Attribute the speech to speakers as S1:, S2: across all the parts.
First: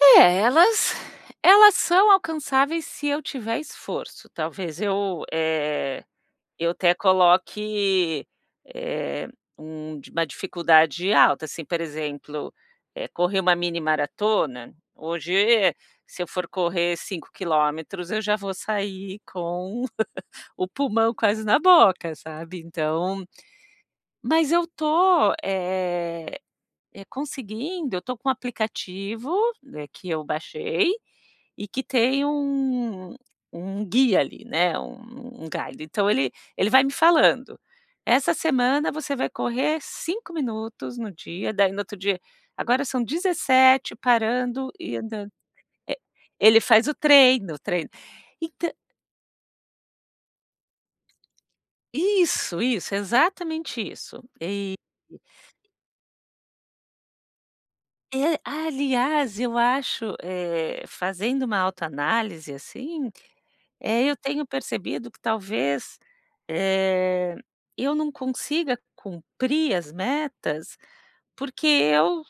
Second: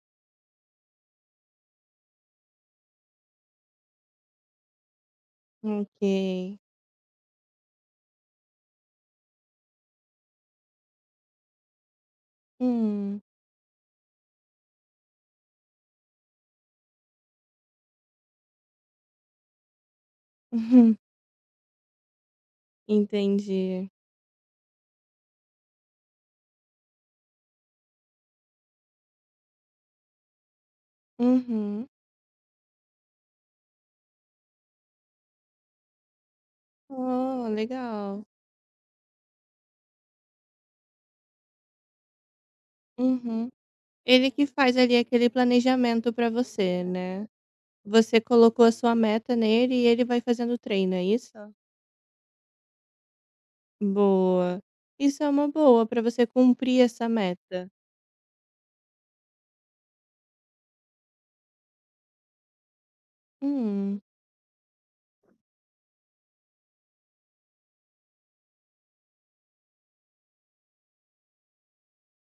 S1: É, elas elas são alcançáveis se eu tiver esforço, talvez eu, eh,
S2: Ok.
S1: eu até coloque, eh, um di uma dificuldade alta, assim, por exemplo,
S2: Hum.
S1: correr uma mini maratona, hoje se eu for correr 5km, eu já vou sair com o
S2: Uhum.
S1: pulmão quase na boca, sabe, então
S2: Entendi.
S1: Mas eu estou, eh eh, conseguindo, eu estou com um aplicativo, que eu baixei, e que
S2: Uhum.
S1: tem um um guia ali, né, um um galho, então ele ele vai me
S2: Ah
S1: falando,
S2: legal.
S1: essa semana, você vai correr 5 minutos no dia, daí no outro dia, agora são
S2: Uhum.
S1: 17
S2: Ele que
S1: parando
S2: faz ali,
S1: e
S2: aquele
S1: andando. Eh,
S2: planejamento, pra
S1: ele
S2: você,
S1: faz o
S2: né,
S1: treino, o treino
S2: você
S1: e
S2: colocou a
S1: ta
S2: sua meta nele, e ele vai fazendo treino, é isso?
S1: Isso, isso exatamente isso
S2: Boa.
S1: e e
S2: Isso é uma boa, pra você cumprir essa meta.
S1: É aliás, eu acho, eh, fazendo uma autoanálise, assim,
S2: Hum.
S1: eu tenho percebido, que talvez, eh, eu não consiga, cumprir as metas, porque eu,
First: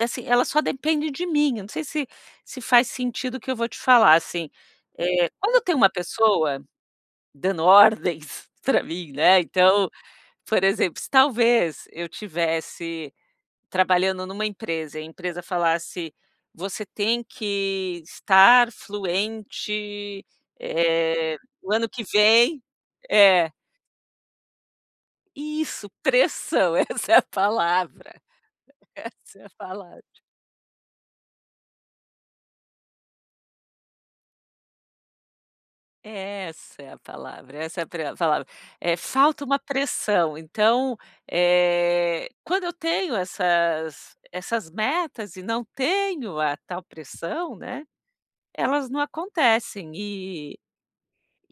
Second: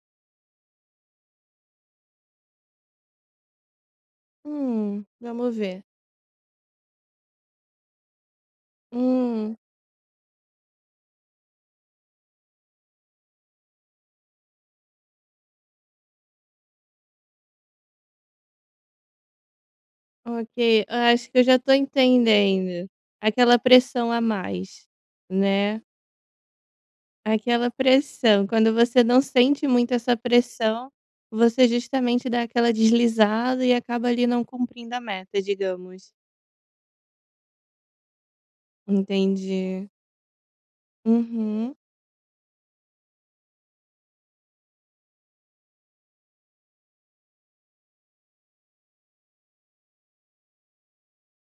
S1: assim, elas só dependem de mim, não sei, se se faz sentido, o que eu vou te falar, assim,
S2: Hum,
S1: eh, quando
S2: vamos
S1: eu tenho
S2: ver.
S1: uma pessoa, dando ordens pra mim, né,
S2: Hum.
S1: então, por exemplo, se talvez, eu tivesse trabalhando, numa empresa e a empresa falasse, você tem que estar fluente,
S2: Ok, eu acho
S1: eh,
S2: que, eu já estou
S1: no ano que vem,
S2: entendendo.
S1: eh
S2: Aquela pressão a mais, né?
S1: Isso, pressão, essa é a
S2: Aquela
S1: palavra,
S2: pressão, quando você, não
S1: essa é a
S2: sente muito
S1: palavra.
S2: essa pressão, você justamente, dá aquela deslizada, e acaba ali, não cumprindo a meta, digamos.
S1: Essa é a palavra, essa é a pre a palavra. Eh, falta uma
S2: Entendi.
S1: pressão, então,
S2: Uhum.
S1: eh, quando eu tenho essas essas metas e não tenho a tal pressão, né, elas não acontecem e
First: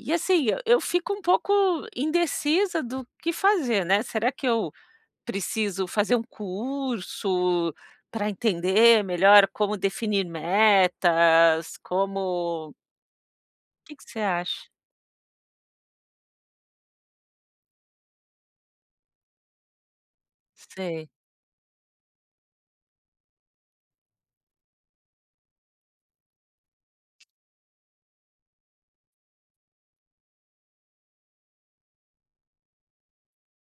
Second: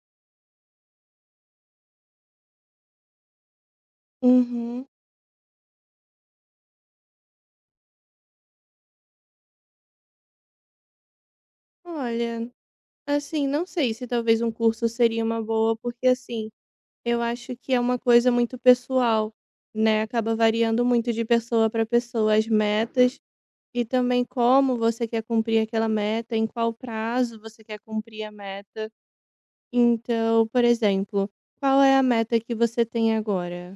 S1: e, assim, eu fico um pouco indecisa, do que fazer, né, será que eu
S2: Uhum.
S1: preciso, fazer um curso, pra entender melhor como definir metas,
S2: Olha,
S1: como
S2: assim, não
S1: O
S2: sei
S1: que que
S2: se
S1: você
S2: talvez, um
S1: acha?
S2: curso seria uma boa, porque, assim, eu acho, que é uma coisa muito pessoal, né, acaba variando
S1: Sei.
S2: muito de pessoa pra pessoa. As metas, e também, como você quer cumprir aquela meta, em qual prazo você quer cumprir a meta. Então, por exemplo, qual é a meta, que você tem agora?